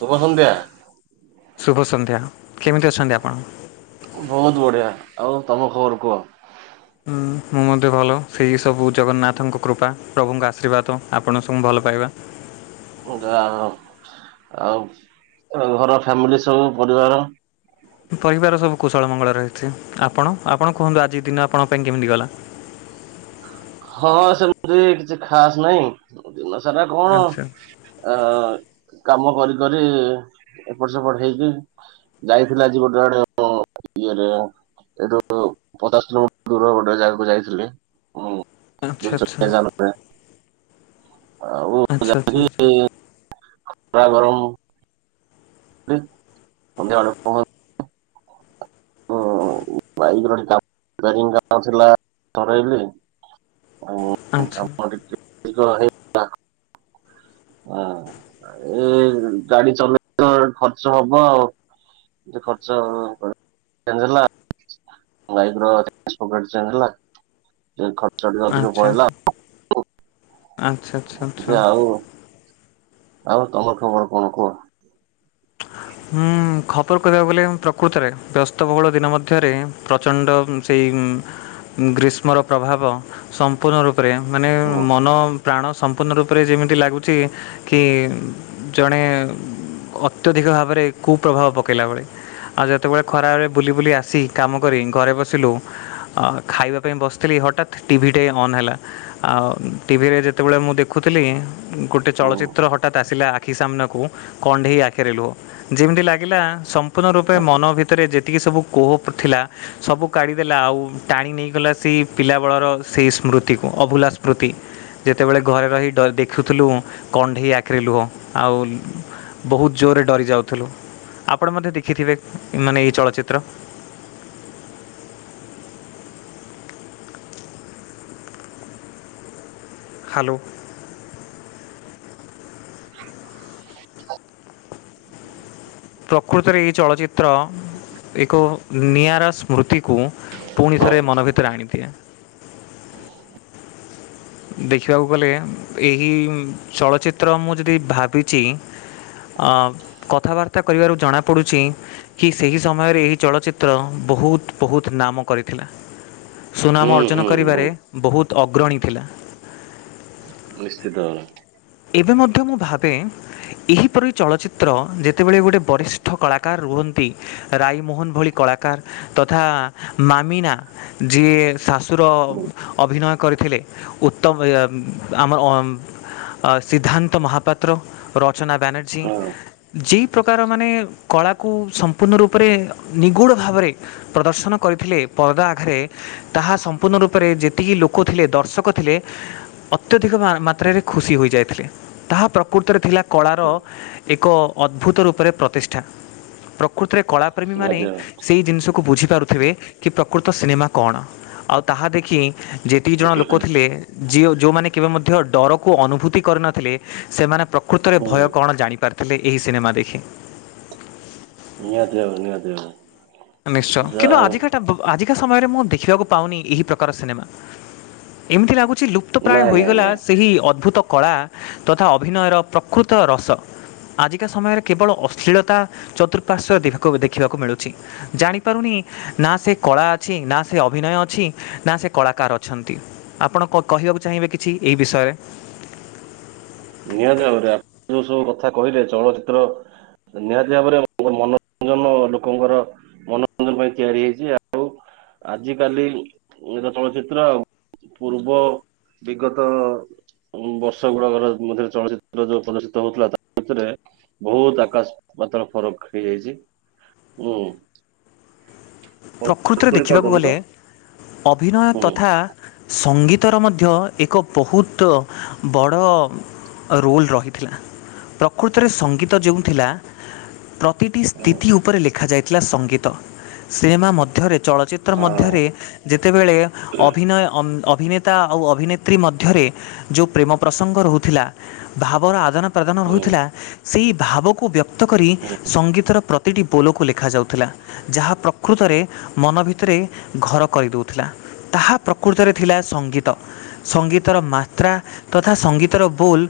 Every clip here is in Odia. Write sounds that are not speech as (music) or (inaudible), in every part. ଶୁଭ ସନ୍ଧ୍ୟା। ଶୁଭ ସନ୍ଧ୍ୟା କେମିତି ଅଛନ୍ତି ଆପଣ? ବୋହୁତୁ ବଢ଼ିଆ ଆଉ ତମ ଖବର କୁହ। ହୁଁ। ମୁଁ ମଧ୍ୟ ଭଲ ସେଇ ସବୁ ଜଗନ୍ନାଥଙ୍କ କୃପା ପ୍ରଭୁଙ୍କ ଆଶୀର୍ବାଦ ଆପଣ ସବୁ ଭଲ ପାଇବା। ଯାହା ହଉ ଆଉ ଘର ଫ୍ୟାମିଲି ସବୁ ପରିବାର? ପରିବାର ସବୁ କୁଶଳ ମଙ୍ଗଳ ରହିଛି। ଆପଣ ଆପଣ କୁହନ୍ତୁ ଆଜି ଦିନ ଆପଣଙ୍କ ପାଇଁ କେମିତି ଗଲା? ହଁ ସେମିତି କିଛି ଖାସ୍ ନାହିଁ ଦିନ ସାରା କଣ ଆଚ୍ଛା ଆଁ କାମ କରି କରି ଏପଟ ସେପଟ ହେଇକି ଯାଇଥିଲା ଆଜି ଗୋଟେ ଆଡେ ଉଁ ଇଏରେ ଏଇଠୁ ପଚାଶ କିଲୋମିଟର ଦୂର ଗୋଟେ ଜାଗାକୁ ଯାଇଥିଲି। ଉଁ। ଆଚ୍ଛା ଦୁଇ ଚକିଆ ଜାନରେ ଆଉ ଆଚ୍ଛା ଆଚ୍ଛା ଯାଇ ଖରା ଗରମ (unintelligible) ସନ୍ଧ୍ୟା ଏଳୁ କ (unintelligible) କାମ ଆଚ୍ଛା ଟିକିଏ ଆଚ୍ଛା ହେଇଗଲା। ହଁ ଏ ଗାଡି ଚଲେଇ ତ ଖର୍ଚ୍ଚ ହବ ଆଉ। ଟିକେ ଖର୍ଚ୍ଚ ହେଲା। ବାଇକର (unintelligible) ହେଲା। ଖର୍ଚ୍ଚ ଟିକେ ଅଧିକ ଆଚ୍ଛା ପଳେଇଲା। ଆଚ୍ଛା ଆଚ୍ଛା ଆଚ୍ଛା ଆଚ୍ଛା ଯେ ଆଉ ଆଉ ତମର ଖବର କଣ କୁହ? ହୁଁ ଖବର କହିବାକୁ ଗଲେ ପ୍ରକୃତରେ ବ୍ୟସ୍ତବହୁଳ ଦିନ ମଧ୍ୟରେ ପ୍ରଚଣ୍ଡ ସେଇ ଗ୍ରୀଷ୍ମର ପ୍ରଭାବ ସମ୍ପୂର୍ଣ୍ଣ ରୂପ ରେ ମାନେ ହୁଁ ମନ ପ୍ରାଣ ସମ୍ପୂର୍ଣ୍ଣ ରୂପରେ ଯେମିତି ଲାଗୁଛି କି ଜଣେ ଅତ୍ୟଧିକ ଭାବରେ କୁ ପ୍ରଭାବ ପକେଇଲା ଭଳି। ଆଉ ଯେତେବେଳେ ଖରା ବେଳେ ବୁଲି ବୁଲି ଆସି କାମ କରି ଘରେ ବସିଲୁ ଅ ଖାଇବା ପାଇଁ ବସିଥିଲି ହଠାତ୍ ଟିଭି ଟେ ଅନ୍ ହେଲା ଆଉ ଟିଭିରେ ଯେତେବେଳେ ମୁଁ ଦେଖୁଥିଲି ଗୋଟେ ହୁଁ ଚଳଚିତ୍ର ହଠତ୍ ଆସିଲା ଆଖି ସାମ୍ନାକୁ କଣ୍ଢେଇ ଆଖିରେ ଲୁହ ଯେମିତି ଲାଗିଲା ସମ୍ପୂର୍ଣ୍ଣ ରୂପେ ମନ ଭିତରେ ଯେତିକି ସବୁ କୋହ ଥିଲା। ସବୁ କାଢିଦେଲା ଆଉ ଟାଣି ନେଇଗଲା ସେଇ ପିଲା ବଳର ସେଇ ସ୍ମୃତିକୁ ଅଭୁଲା ସ୍ମୃତି। ଯେତେବେଳେ ଘରେ ରହି ଡରୀ ଦେଖୁଥିଲୁ କଣ୍ଢେଇ ଆଖିରେ ଲୁହ ଆଉ ବହୁତ ଜୋରରେ ଡରି ଯାଉଥିଲୁ ଆପଣ ମଧ୍ୟ ଦେଖିଥିବେ ମାନେ ଏଇ ଚଳଚ୍ଚିତ୍ର ହ୍ୟାଲୋ। (unintelligible) ପ୍ରକୃତରେ ଏଇ ଚଳଚିତ୍ର ଏକ ନିଆରା ସ୍ମୃତିକୁ ପୁଣି ହଁ ଥରେ ମନ ଭିତରେ ଆଣିଦିଏ। ଦେଖିବାକୁ ଗଲେ ଏହି ଚଳଚ୍ଚିତ୍ର ମୁଁ ଯଦି ଭାବିଚି। ଅଁ କଥାବାର୍ତ୍ତା କରିବାରୁ ଜଣା ପଡୁଚି- କି ସେହି ସମୟରେ ଏହି ଚଳଚ୍ଚିତ୍ର ବହୁତ୍ ବହୁତ୍ ନାମ କରିଥିଲା। ସୁନାମ ହୁଁ ଅର୍ଜନ ହୁଁ କରିବାରେ ବହୁତ ବହୁତ୍ ଅଗ୍ରଣୀ ଥିଲା। ନିଶ୍ଚିତ। ଏବେ ମଧ୍ୟ ମୁଁ ଭାବେ- ଏହିପରି ଚଳଚ୍ଚିତ୍ର ଯେତେବେଳେ ଗୋଟିଏ ବରିଷ୍ଠ କଳାକାର ରୁହନ୍ତି। ରାଇମୋହନ ଭଳି କଳାକାର ତଥା ମାମିନା ଯିଏ- ଶାଶୁର ଅଭିନୟ କରିଥିଲେ ଉତ୍ତମ ଆମର ସିଦ୍ଧାନ୍ତ ମହାପାତ୍ର, ରଚନା ବାନର୍ଜୀ। ହଁ ଯେଉଁ ପ୍ରକାର ମାନେ କଳାକୁ ସମ୍ପୂର୍ଣ୍ଣ ରୂପରେ ନିଗୁଡ ଭାବରେ ପ୍ରଦର୍ଶନ କରିଥିଲେ ପରଦା ଆଘରେ ତାହା ସମ୍ପୂର୍ଣ୍ଣ ରୂପରେ ଯେତିକି ଲୋକ ଥିଲେ ଦର୍ଶକ ଥିଲେ। ଅତ୍ୟଧିକ ମାତ୍ରାରେ ଖୁସି ହୋଇ ଯାଇଥିଲେ ତାହା ପ୍ରକୃତରେ ଥିଲା କଳାର ଏକ ଅଦ୍ଭୁତ ରୂପରେ ପ୍ରତିଷ୍ଠା ପ୍ରକୃତିରେ କଳା ପ୍ରେମୀମାନେ ନିହାତି ଭାବରେ ସେଇ ଜିନିଷକୁ ବୁଝିପାରୁଥିବେ। କି ପ୍ରକୃତ ସିନେମା କଣ ଆଉ ତାହା ଦେଖି ଯେତିକି ଜଣ ଲୋକ ଥିଲେ ଜିଅ ଯୋଉମାନେ କେବେ ମଧ୍ୟ ଡରକୁ ଅନୁଭୁତି କରିନଥିଲେ ସେମାନେ ପ୍ରକୃତରେ ହୁଁ ଭୟ କଣ ଜାଣିପାରିଥିଲେ ଏହି ସିନେମା ଦେଖି। ନିହାତି ନିହାତି ଭାବରେ। ନିଶ୍ଚୟ ଯାହା କିନ୍ତୁ ହଉ ଆଜି ଆଜିକା ସମୟରେ ମୁଁ ଦେଖିବାକୁ ପାଉନି ଏହି ପ୍ରକାର ସିନେମା। ଏମିତି ଲାଗୁଚି ଲୁପ୍ତ ପ୍ରାୟ ନାଇଁ ନାଇଁ ହୋଇଗଲା। ନାଇଁ ସେହି ଅଦ୍ଭୁତ କଳା ତଥା ଅଭିନୟର ପ୍ରକୃତ ରସ ଆଜିକା ସମୟରେ କେବଳ ଅଶ୍ଳୀଳତା ଚତୁଃପାର୍ଶ୍ଵ ଦେଖିବାକୁ ମିଳୁଚି। ଜାଣିପାରୁନି ନା ସେ କଳା ଅଛି ନା ସେ ଅଭିନୟ ଅଛି ନା ସେ କଳାକାର ଅଛନ୍ତି। ଆପଣ କହିବାକୁ ଚାହିଁବେ କିଛି ଏଇ ବିଷୟରେ। ନିହାତି ଭାବରେ ଆପଣ ଯୋଉ ସବୁ କଥା କହିଲେ ଚଳଚିତ୍ର ନିହାତି ଭାବରେ ମନୋରଞ୍ଜନ ଲୋକଙ୍କର ମନୋରଞ୍ଜନ ପାଇଁ ତିଆରି ହେଇଚି ଆଉ ଆଜି କାଲି ର ଚଳଚିତ୍ର ଆଉ ପୂର୍ବ ବିଗତ ବର୍ଷ ଗୁଡାକର ମଧ୍ୟରେ ଚଳଚିତ୍ର ଯୋଉ ପ୍ରଦର୍ଶିତ ହଉଥିଲା ତା ଭିତରେ ବହୁତ ଆକାଶ ପାତାଳ ଫରକ ହେଇଯାଇଚି ହୁଁ। ପ୍ରକୃତରେ ଶୁଣି ଦେଖିବାକୁ ପାରୁଛନ୍ତି ଗଲେ ତ ଅଭିନୟ ହୁଁ ତଥା ସଙ୍ଗୀତର ମଧ୍ୟ ଏକ ବୋହୁତ ବଡ଼- ରୋଲ୍ ରହିଥିଲା। ପ୍ରକୃତରେ ସଙ୍ଗୀତ ଯେଉଁ ଥିଲା ତ- ପ୍ରତିଟି ହୁଁ ସ୍ଥିତି ଉପରେ ଲେଖାଯାଇଥିଲା ସଙ୍ଗୀତ। ସିନେମା ମଧ୍ୟରେ ଚଳଚିତ୍ର ହଁ ମଧ୍ୟରେ ଯେତେବେଳେ ଅଭିନୟ ଅଭିନେତା ଆଉ ଅଭିନେତ୍ରୀ ମଧ୍ୟରେ- ଯୋଉ ପ୍ରେମ ପ୍ରସଙ୍ଗ ରହୁଥିଲା ଭାବର ଆଦାନ- ପ୍ରଦାନ ହୁଁ ହୋଉଥିଲା ସେହି ଭାବକୁ ବ୍ୟକ୍ତ କରି ହୁଁ ସଙ୍ଗୀତର ପ୍ର ପ୍ରତିଟି ବୋଲକୁ ଲେଖାଯାଉଥିଲା ଯାହା ପ୍ରତି ପ୍ରକୃତରେ ମନ ଭିତରେ ଘର କରିଦୋଉଥିଲା ତାହା ପ୍ରକୃତରେ ଥିଲା ସଙ୍ଗୀତ। ସଙ୍ଗୀତର ମାତ୍ରା ତଥା ସଙ୍ଗୀତର ବୋଲ୍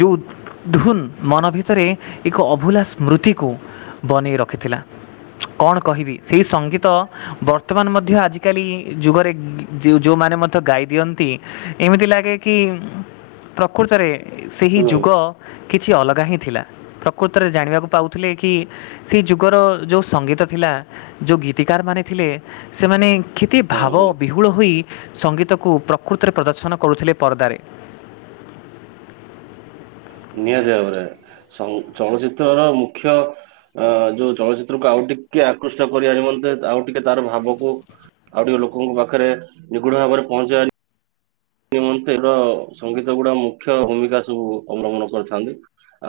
ଯୋଉ- ଧୁନ୍ ମନ ଭିତରେ ଏକ ଅଭୁଲା ସ୍ମୃତିକୁ ବନେଇ ରଖିଥିଲା। କଣ କହିବି ସେଇ ସଙ୍ଗୀତ- ବର୍ତ୍ତମାନ ମଧ୍ୟ ଆଜିକାଲି ଯୁଗରେ ଯୋଉମାନେ ମଧ୍ୟ ଗାଇ ଦିଅନ୍ତି- ଏମିତି ଲାଗେ କି ପ୍ରକୃତରେ ସେହି ହୁଁ ଯୁଗ କି- କିଛି ଅଲଗା ହିଁ ଥିଲା। ପ୍ରକୃତରେ ଜାଣିବାକୁ ପାଉଥିଲେ କି- ସେଇ ଯୁଗର ଯୋଉ ସଙ୍ଗୀତ ଥିଲା ଯୋଉ ଗୀତିକାରମାନେ ଥିଲେ ସେମାନେ କେତେ ହୁଁ ଭାବ ହୁଁ ବିହୁଳ ହୋଇ ସଙ୍ଗୀତକୁ ପ୍ରକୃତରେ ପ୍ରଦର୍ଶନ କରୁଥିଲେ ପରଦାରେ। ନିହାତି ଭାବରେ ସଙ୍ଗ ଚଳଚିତ୍ର ର ମୁଖ୍ୟ ଅ ଯୋଉ ଚଳଚିତ୍ରକୁ ଆଉ ଟିକେ ଆକୃଷ୍ଟ କରିବା ନିମନ୍ତେ ଆଉ ଟିକେ ତାର ଭାବକୁ ଆଉ ଟିକେ ଲୋକଙ୍କ ପାଖେରେ ନିଗୁଡ ଭାବରେ ପହଞ୍ଚେଇବା ନି (inaudible) ସଙ୍ଗୀତ ଗୁଡା ମୁଖ୍ୟ ଭୂମିକା ସବୁ ଅବଲମ୍ବନ କରିଥାନ୍ତି।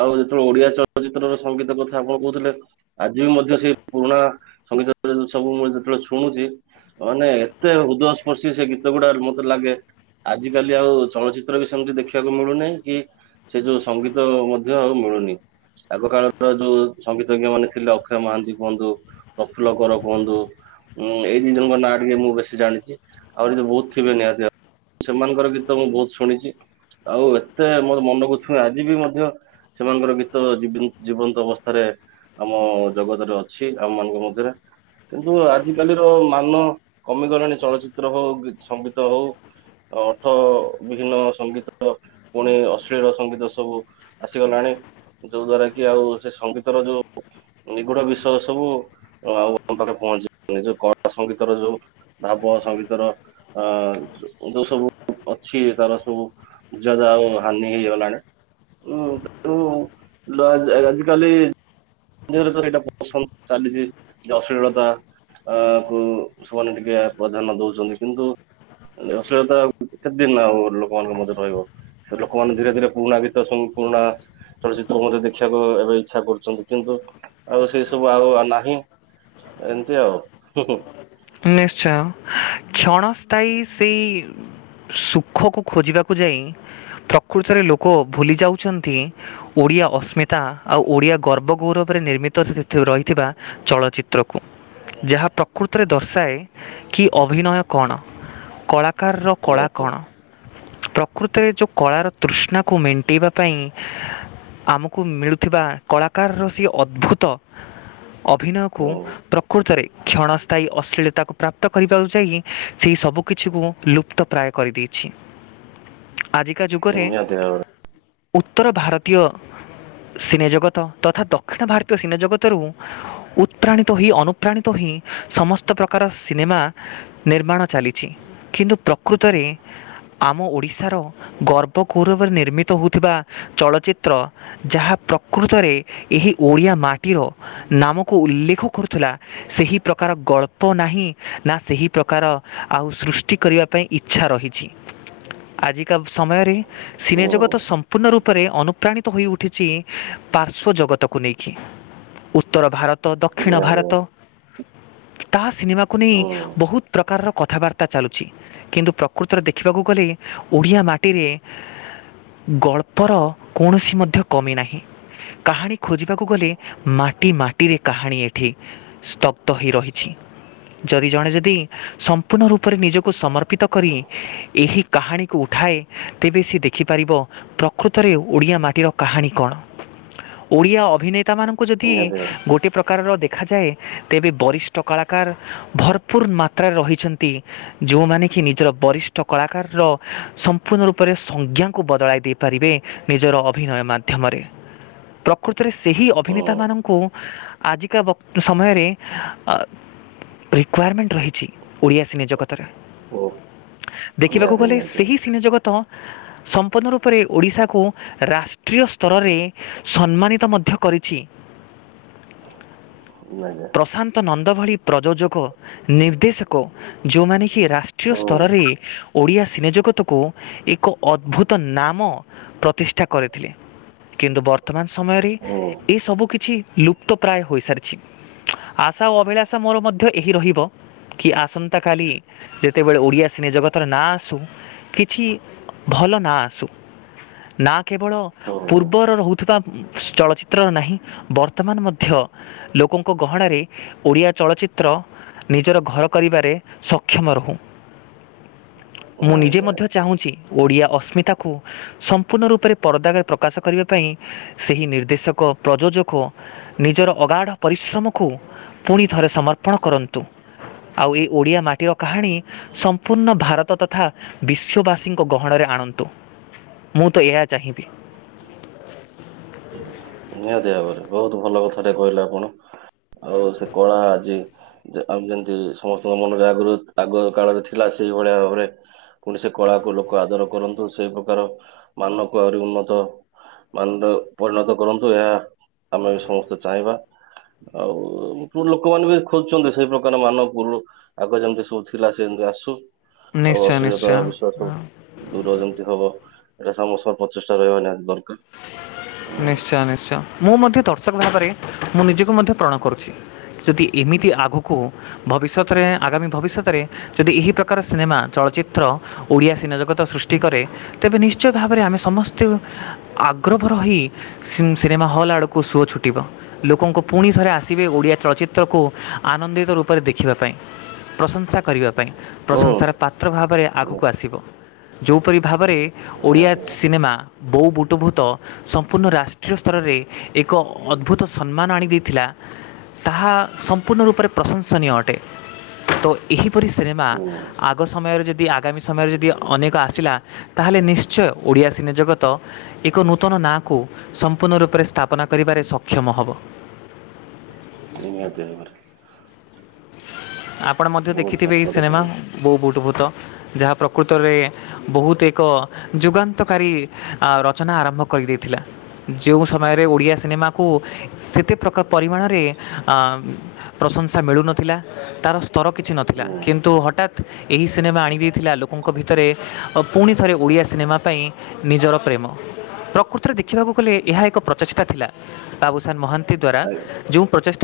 ଆଉ ଯେତେବେଳେ ଓଡିଆ ଚଳଚିତ୍ର ର ସଙ୍ଗୀତ କଥା ଆପଣ କୋହୁଥିଲେ ଆଜି ବି ମଧ୍ୟ ସେ ପୁରୁଣା ସଙ୍ଗୀତ ସବୁ ମୁଁ ଯେତେବେଳେ ଶୁଣୁଚି ମାନେ ଏତେ ହୃଦୟସ୍ପର୍ଶୀ ସେ ଗୀତ ଗୁଡା ମତେ ଲାଗେ। ଆଜି କାଲି ଆଉ ଚଳଚିତ୍ର ବି ସେମିତି ଦେଖିବାକୁ ମିଳୁନାଁହି କି? ସେ ଯୋଉ ସଙ୍ଗୀତ ମଧ୍ୟ ଆଉ ମିଳୁନି। ଆଗକାଳର ଯୋଉ ସଙ୍ଗୀତଜ୍ଞ ମାନେ ଥିଲେ ଅକ୍ଷୟ ମହାନ୍ତି କୁହନ୍ତୁ। ପ୍ରଫୁଲ କର କୁହନ୍ତୁ। ମୁଁ ଏଇ ଦି ଜଣଙ୍କ ନାଁ ଟିକେ ମୁଁ ବେଶୀ ଜାଣିଚି ଆହୁରି ତ ବୋହୁ ଥିବେ ନିହାତି ଭା ସେମାନଙ୍କର ଗୀତ ମୁଁ ବୋହୁତ ଶୁଣିଛି ଆଉ ଏତେ ମୋ ମନକୁ ଛୁଏଁ ଆଜି ବି ମଧ୍ୟ ସେମାନଙ୍କର ଗୀତ ଯିବ ଜୀବନ୍ତ ଅବସ୍ଥାରେ ଆମ ଓ ଜଗତରେ ଅଛି ଆମ ମାନଙ୍କ ମଧ୍ୟରେ। କିନ୍ତୁ ଆଜିକାଲି ର ମାନ କମିଗଲାଣି ଚଳଚିତ୍ର ହଉ ସଙ୍ଗୀତ ହଉ। ଅର୍ଥ ବିହୀନ ସଙ୍ଗୀତ ପୁଣି ଅଶ୍ଳୀଳ ସଙ୍ଗୀତ ସବୁ। ଆସିଗଲାଣି ଯୋଉ ଦ୍ଵାରା କି ଆଉ ସେ ସଙ୍ଗୀତର ଯୋଉ ନିଗୁଡ ବିଷୟ ସବୁ ଆଉ ପାଖରେ ପହଞ୍ଚି ପାରୁନି ଯୋଉ କଳା ସଙ୍ଗୀତର ଯୋଉ ଭାବ ସଙ୍ଗୀତର ଓ ଯୋ ଯୋଉ ସବୁ ଅଛି ତାର ସବୁ ଜାଗା ଆଉ ହାନି ହେଇଗଲାଣି। ଉଂ ହୁଁ ଦା (unintelligible) ଆଜିିକାଲି ଏଇଟା ପସନ୍ଦ ଚାଲିଛି ଯଉ ଅଶୀଳତା (unintelligible) ଏଇଁ ଅଂ କୁ (unintelligible) ସେମାନେ ଟିକେ ପ୍ରଧାନ୍ୟ ଦୋଉଛନ୍ତି କିନ୍ତୁ ଅସିଳତା ତା ଆଉ କେତେ ଦିନ ଆଉ ଲୋକମାନଙ୍କ ମଧ୍ୟରେ ରହିବ? ସେ ଲୋକମାନେ ଧୀରେ ଧୀରେ ପୁରୁଣା ଗୀତ ସଙ୍ଗ ପୁରୁଣା ଚଳଚିତ୍ର ମଧ୍ୟ ଦେଖିବାକୁ ଏବେ ଇଚ୍ଛା କରୁଛନ୍ତି, କିନ୍ତୁ ଆଉ ସେଇ ସବୁ ଆଉ ନାହିଁ। ଏମିତି ଆଉ, ହୁଁ। ନିଶ୍ଚୟ କ୍ଷଣସ୍ଥାୟୀ ସେଇ। ସୁଖକୁ ଖୋଜିବାକୁ ଯାଇ ପ୍ରକୃତରେ ଲୋକ ଭୁଲି ଯାଉଛନ୍ତି। ଓଡ଼ିଆ ଅସ୍ମିତା ଆଉ ଓଡ଼ିଆ ଗର୍ବ ଗୌରବରେ ନିର୍ମିତ ସେଥି ରହିଥିବା। ଚଳଚିତ୍ର କୁ ଯାହା ପ୍ରକୃତରେ। ଦର୍ଶାଏ କି ଅଭିନୟ କ'ଣ କଳାକାରର ହୁଁ କଳା କ'ଣ। ପ୍ରକୃତରେ ଯୋଉ କଳାର ତୃଷ୍ଣାକୁ ମେଣ୍ଟେଇବା ପାଇଁ ଆମକୁ। କୁ ମିଳୁଥିବା କଳାକାର ସେ ଅଦ୍ଭୁତ ଅଭିନୟ କୁ ହୁଁ ପ୍ର। କୋଉଥିରେ କ୍ଷଣସ୍ଥା ଅସ୍ଥାଇ ଅଶ୍ଳୀଳତାକୁ ପ୍ରାପ୍ତ କରିବାକୁ ଯାଇ ସେହି ସବୁକିଛିକୁ ଲୁପ୍ତ ପ୍ରାୟ କରିଦେଇଛି। ଆଜିକା ହୁଁ ଯୁଗରେ ନିହାତି ଭାବରେ ଉତ୍ତର ଭାରତୀୟ। ସିନେଜଗତ ତଥା ଦକ୍ଷିଣ ଭାରତୀୟ ସିନେଜଗତରୁ। ଉତ୍ପାପ୍ରାଣିତ ହୋଇ ଅନୁପ୍ରାଣିତ ହୋଇ। ସମସ୍ତ ପ୍ରକାର ସିନେମା ନିର୍ମାଣ ଚାଲିଛି କିନ୍ତୁ ପ୍ରକୃତରେ। ଆମ ଓଡ଼ିଶାର ଗର୍ବଗୌରବରେ ନିର୍ମିତ ହୋଉଥିବା ଚଳଚ୍ଚିତ୍ର। ଯାହା ପ୍ରକୃତରେ ଏହି ଓଡ଼ିଆ ମାଟିର। ନାମକୁ ଉଲ୍ଲେଖ କରୁଥିଲା ସେହି ପ୍ର। ପ୍ରକାର ଗଳ୍ପ ନାହିଁ ନା ସେହି ପ୍ରକାର ଆଉ ସୃଷ୍ଟି କରିବା ପାଇଁ ଇଚ୍ଛା ରହିଛି। ଆଜିକା ସମୟରେ ସିନେ ହୁଁ ଜଗତ ସମ୍। ସମ୍ପୂର୍ଣ୍ଣ ରୂପରେ ଅନୁପ୍ରାଣିତ ହୋଇଉଠିଛି ପାର୍ଶ୍ଵ ଜଗତକୁ ନେଇକି। ଉତ୍ତର ଭାରତ, ଦକ୍ଷିଣ ନିହାତି ଭାରତ। ତାହା ସିନେମାକୁ ନେଇ ହୁଁ ବହୁତ ପ୍ରକାରର କଥାବାର୍ତ୍ତା। ତା ଚାଲୁଛି କିନ୍ତୁ ପ୍ରକୃତରେ ଦେଖିବାକୁ ଗଲେ ଓଡ଼ିଆ ମାଟିରେ। ଗଳ୍ପର କୌଣସି ମଧ୍ୟ କମି ନାହିଁ। କାହାଣୀ ଖୋଜିବାକୁ ଗଲେ ମାଟି, ମାଟିରେ କାହାଣୀ ଏଠି ସ୍ତବ। ମୁକ୍ତ ହୋଇ ରହିଛି ଯଦି ଜଣେ ଯଦି ସମ୍ପୂର୍ଣ୍ଣ ରୂପରେ ନିଜକୁ ସମର୍ପିତ କରି। ଏହି କାହାଣୀକୁ ଉଠାଏ ତେବେ ସେ ଦେଖିପାରିବ। ପ୍ରକୃତରେ ଓଡ଼ିଆ ମାଟିର କାହାଣୀ କ'ଣ ଓଡ଼ିଆ ଅଭିନେତା ମାନ। ତା କୁ ଯଦି ନିହାତି ଗୋଟେ ପ୍ରକାରର ଦେଖାଯାଏ। ତେବେ ବରିଷ୍ଠ କଳାକାର ଭରପୁର ମାତ୍ରାରେ ରହିଛନ୍ତି। ଯୋଉଁମାନେ କି ନିଜର ବରିଷ୍ଠ କଳାକାରର ସମ୍ପୂର୍ଣ୍ଣ ରୂପରେ ସଂଜ୍ଞାକୁ ବଦଳାଇ ଦେଇପାରିବେ। ନିଜର ଅଭିନୟ ମାଧ୍ୟମରେ ପ୍ର। ପ୍ରକୃତରେ ସେହି ହୁଁ ଅଭିନେତାମାନଙ୍କୁ ଆଜିକା ବକ୍ତ ସମୟରେ। ଅ ରିକ୍ଯୁଆରମେଣ୍ଟ ରହିଛି ଓଡ଼ିଆ ସିନେ ଜଗତ। ତାର ହୁଁ ଦେଖିବାକୁ ନିହାତି ଗଲେ ନିହାତି ସେହି ସିନେ ଜଗତ। ତ ସମ୍ପୂର୍ଣ୍ଣ ରୂପରେ ଓଡ଼ିଶାକୁ ରାଷ୍ଟ୍ରୀୟ ସ୍ତରରେ। ସମ୍ମାନିତ ମଧ୍ୟ କରିଛି। ନା ଜା। ପ୍ରଶାନ୍ତ ନନ୍ଦ ଭଳି ପ୍ରଯୋଜକ। ନିର୍ଦ୍ଦେଶକ ଯୋଉମାନେ କି ରାଷ୍ଟ୍ରୀୟ ହୁଁ ସ୍ତରରେ। ଓଡ଼ିଆ ସିନେଜଗତକୁ ଏକ ଅଦ୍ଭୁତ ନାମ ପ୍ରତିଷ୍ଠା କରିଥିଲେ। କିନ୍ତୁ ବର୍ତ୍ତମାନ ସମୟରେ ହୁଁ ଏ ସବୁ କିଛି ଲୁପ୍ତ ପ୍ରାୟ ହୋଇସାରିଛି। ଆଶା ଓ ଅଭିଳାଷା ମୋର ମଧ୍ୟ ଏହି ରହିବ। କି ଆସନ୍ତାକାଲି ଯେତେବେଳେ ଓଡିଆ ସିନେ ଜଗତରେ ନାଁ ଆସୁ। କିଛି ଭଲ ନାଁ ଆସୁ ନା କେବଳ। ହୁଁ ପୂର୍ବର ରହୁଥିବା ଚଳଚିତ୍ର ନାହି ବର୍ତ୍ତମାନ ମଧ୍ୟ ଲୋକଙ୍କୁ। ଗହଣାରେ ଓଡ଼ିଆ ଚଳଚ୍ଚିତ୍ର ନିଜର ଘର କରିବାରେ ସକ୍ଷମ ରହୁ। ମୁଁ ନିଜେ ଆଜ୍ଞା ମଧ୍ୟ, ଚାହୁଁଛି, ଓଡ଼ିଆ ଅସ୍ମିତାକୁ ସମ୍ପୂର୍ଣ୍ଣ ରୂପରେ ପରଦାରେ ପ୍ରକାଶ କରିବା ପାଇଁ। ସେହି ନିର୍ଦ୍ଦେଶକ ପ୍ରଯୋଜକ ନିଜର ଅଗାଢ, ପରିଶ୍ରମକୁ ପୁଣିଥରେ ସମର୍ପଣ କରନ୍ତୁ। ଆଉ ଏ ଓଡ଼ିଆ ମାଟିର କାହାଣୀ, ସମ୍ପୂର୍ଣ୍ଣ ଭାରତ, ଭତ ତଥା ବିଶ୍ୱବାସୀଙ୍କ ଗହଣରେ ଆଣନ୍ତୁ। ମୁଁ ତ ଏହା ଚାହିଁବି, (unintelligible) ନିହାତିଭାବରେ ବହୁତ ଭଲ କଥାଟା କହିଲେ ଆପଣ। ଆଉ ସେ କଣ ଆଜି, ଆମେ ଯେମତି, ସମସ୍ତଙ୍କ ମନ ଜାଗୃତ ଆଗ କାଳରେ ଥିଲା। ସେଇଭଳିଆ ଭାବରେ, କୌଣସି କଳାକୁ ଲୋକ ଆଦର କରନ୍ତୁ। ସେଇ ପ୍ରକାର ମାନକୁ ଆହୁରି ଉନ୍ନତି, ମାନ ପରିଣତ କରନ୍ତୁ, ଏହା ଆମେ ସମସ୍ତେ ଚାହିଁବା। ଆଉ ଲୋକମାନେ ବି ଖୋଜୁଛନ୍ତି। ସେଇ ପ୍ରକାର ମାନପୁୁର ଆଗ ଯେମିତି ସବୁ ଥିଲା ସେମିତି ଆସୁ, ଆଉ ନିଶ୍ଚୟ ଅସୁବିଧା ବି ନିଶ୍ଚୟ ସବୁ ଦୂର ଯେମିତି ହବ ଏଟା ସମସ୍ତ ପ୍ରଚେଷ୍ଟା ରହିବା ନିହାତି ଦରକାର। ହୁଁ ନିଶ୍ଚୟ, ନିଶ୍ଚୟ ମୁଁ ମଧ୍ୟ ଦର୍ଶକ ଭାବରେ ମୁଁ ନିଜକୁ ମଧ୍ୟ ପ୍ରଣ କରୁଛି। ଯଦି ଏମିତି ଆଗକୁ, ଭବିଷ୍ୟତରେ ଆଗାମୀ ଭବିଷ୍ୟତରେ ଯଦି ଏହି ପ୍ରକାର ସିନେମା ଚଳଚ୍ଚିତ୍ର ଓଡ଼ିଆ ସିନେଜଗତ ସୃଷ୍ଟି କରେ, ତେବେ ନିଶ୍ଚୟ ଭାବରେ ଆମେ ସମସ୍ତେ ଆଗ୍ରଭର, ରହିସିମ୍ ସିନେମା ହଲ୍ ଆଡ଼କୁ ସୁଅ ଛୁଟିବ, ଲୋକଙ୍କୁ ପୁଣି ଥରେ ଆସିବେ, ଓଡ଼ିଆ ଚଳଚିତ୍ରକୁ ଆନନ୍ଦିତ ରୂପରେ ଦେଖିବା ପାଇଁ। ପ୍ରଶଂସା କରିବା ପାଇଁ। ପ୍ରଶଂସାର ହୁଁ ପାତ୍ର ଭାବରେ ଆଗକୁ ଆସିବ। ଯେଉଁପରି ଭାବରେ, ଓଡ଼ିଆ ନିହାତି ସିନେମା ବୋଉ ବୁଟୁଭୂତ ସମ୍ପୂର୍ଣ୍ଣ ରାଷ୍ଟ୍ରୀୟ ସ୍ତରରେ, ଏକ ଅଦ୍ଭୁତ ସମ୍ମାନ ଆଣି ଦେଇଥିଲା। ତାହା ସମ୍ପୂର୍ଣ୍ଣ ରୂପରେ ପ୍ରଶଂସନୀୟ ଅଟେ। ତ ଏହିପରି ସିନେମା ହୁଁ ଆଗ ସମୟରେ ଯଦି, ଆଗ ଆଗାମୀ ସମୟରେ ଯଦି ଅନେକ ଆସିଲା ତାହେଲେ ନିଶ୍ଚୟ ଓଡ଼ିଆ ସିନେ ଜଗତ। ଏକ ନୂ- ନୂତନ ନାଁକୁ ସମ୍ପୂର୍ଣ୍ଣ ରୂପରେ ସ୍ଥାପନା କରିବାରେ ସକ୍ଷମ ହବ। ତିନି ଏପ୍ରେଲ ପରେ, ଆପଣ ମଧ୍ୟ ବହୁତ ଦେଖିଥିବେ ଏଇ ଭଲ କଥା ସିନେମା, କହିଲେ। ବୋଉ ବୁଟୁ ଭୁତ। ଯାହା ପ୍ରକୃତରେ ବହୁତ ଏକ ଯୁଗାନ୍ତକାରୀ ରଚନା ଆରମ୍ଭ କରିଦେଇଥିଲା। ଯେଉ ସମୟରେ ଓଡ଼ିଆ ସିନେମାକୁ ସେତେ ପ୍ରକାର ପରିମାଣରେ ଆଁ ପ୍ରଶଂସା ମିଳୁନଥିଲା। ତାର ସ୍ତର କିଛି ନଥିଲା, ହୁଁ କିନ୍ତୁ ହଠାତ୍ ଏହି ସିନେମା ଆଣିଦେଇଥିଲା ଲୋକଙ୍କ ଭିତରେ। ଓ ପୁଣିଥରେ ଓଡ଼ିଆ ସିନେମା ପାଇଁ ନିଜର ପ୍ରେମ ପ୍ରକୃତରେ ଦେଖିବାକୁ ଗଲେ ଏହା ଏକ ପ୍ରଚେଷ୍ଟା ଥିଲା। ବାବୁସାନ ମହାନ୍ତି ଦ୍ଵାରା ଆଜ୍ଞା ଯେଉଁ ପ୍ରଚେ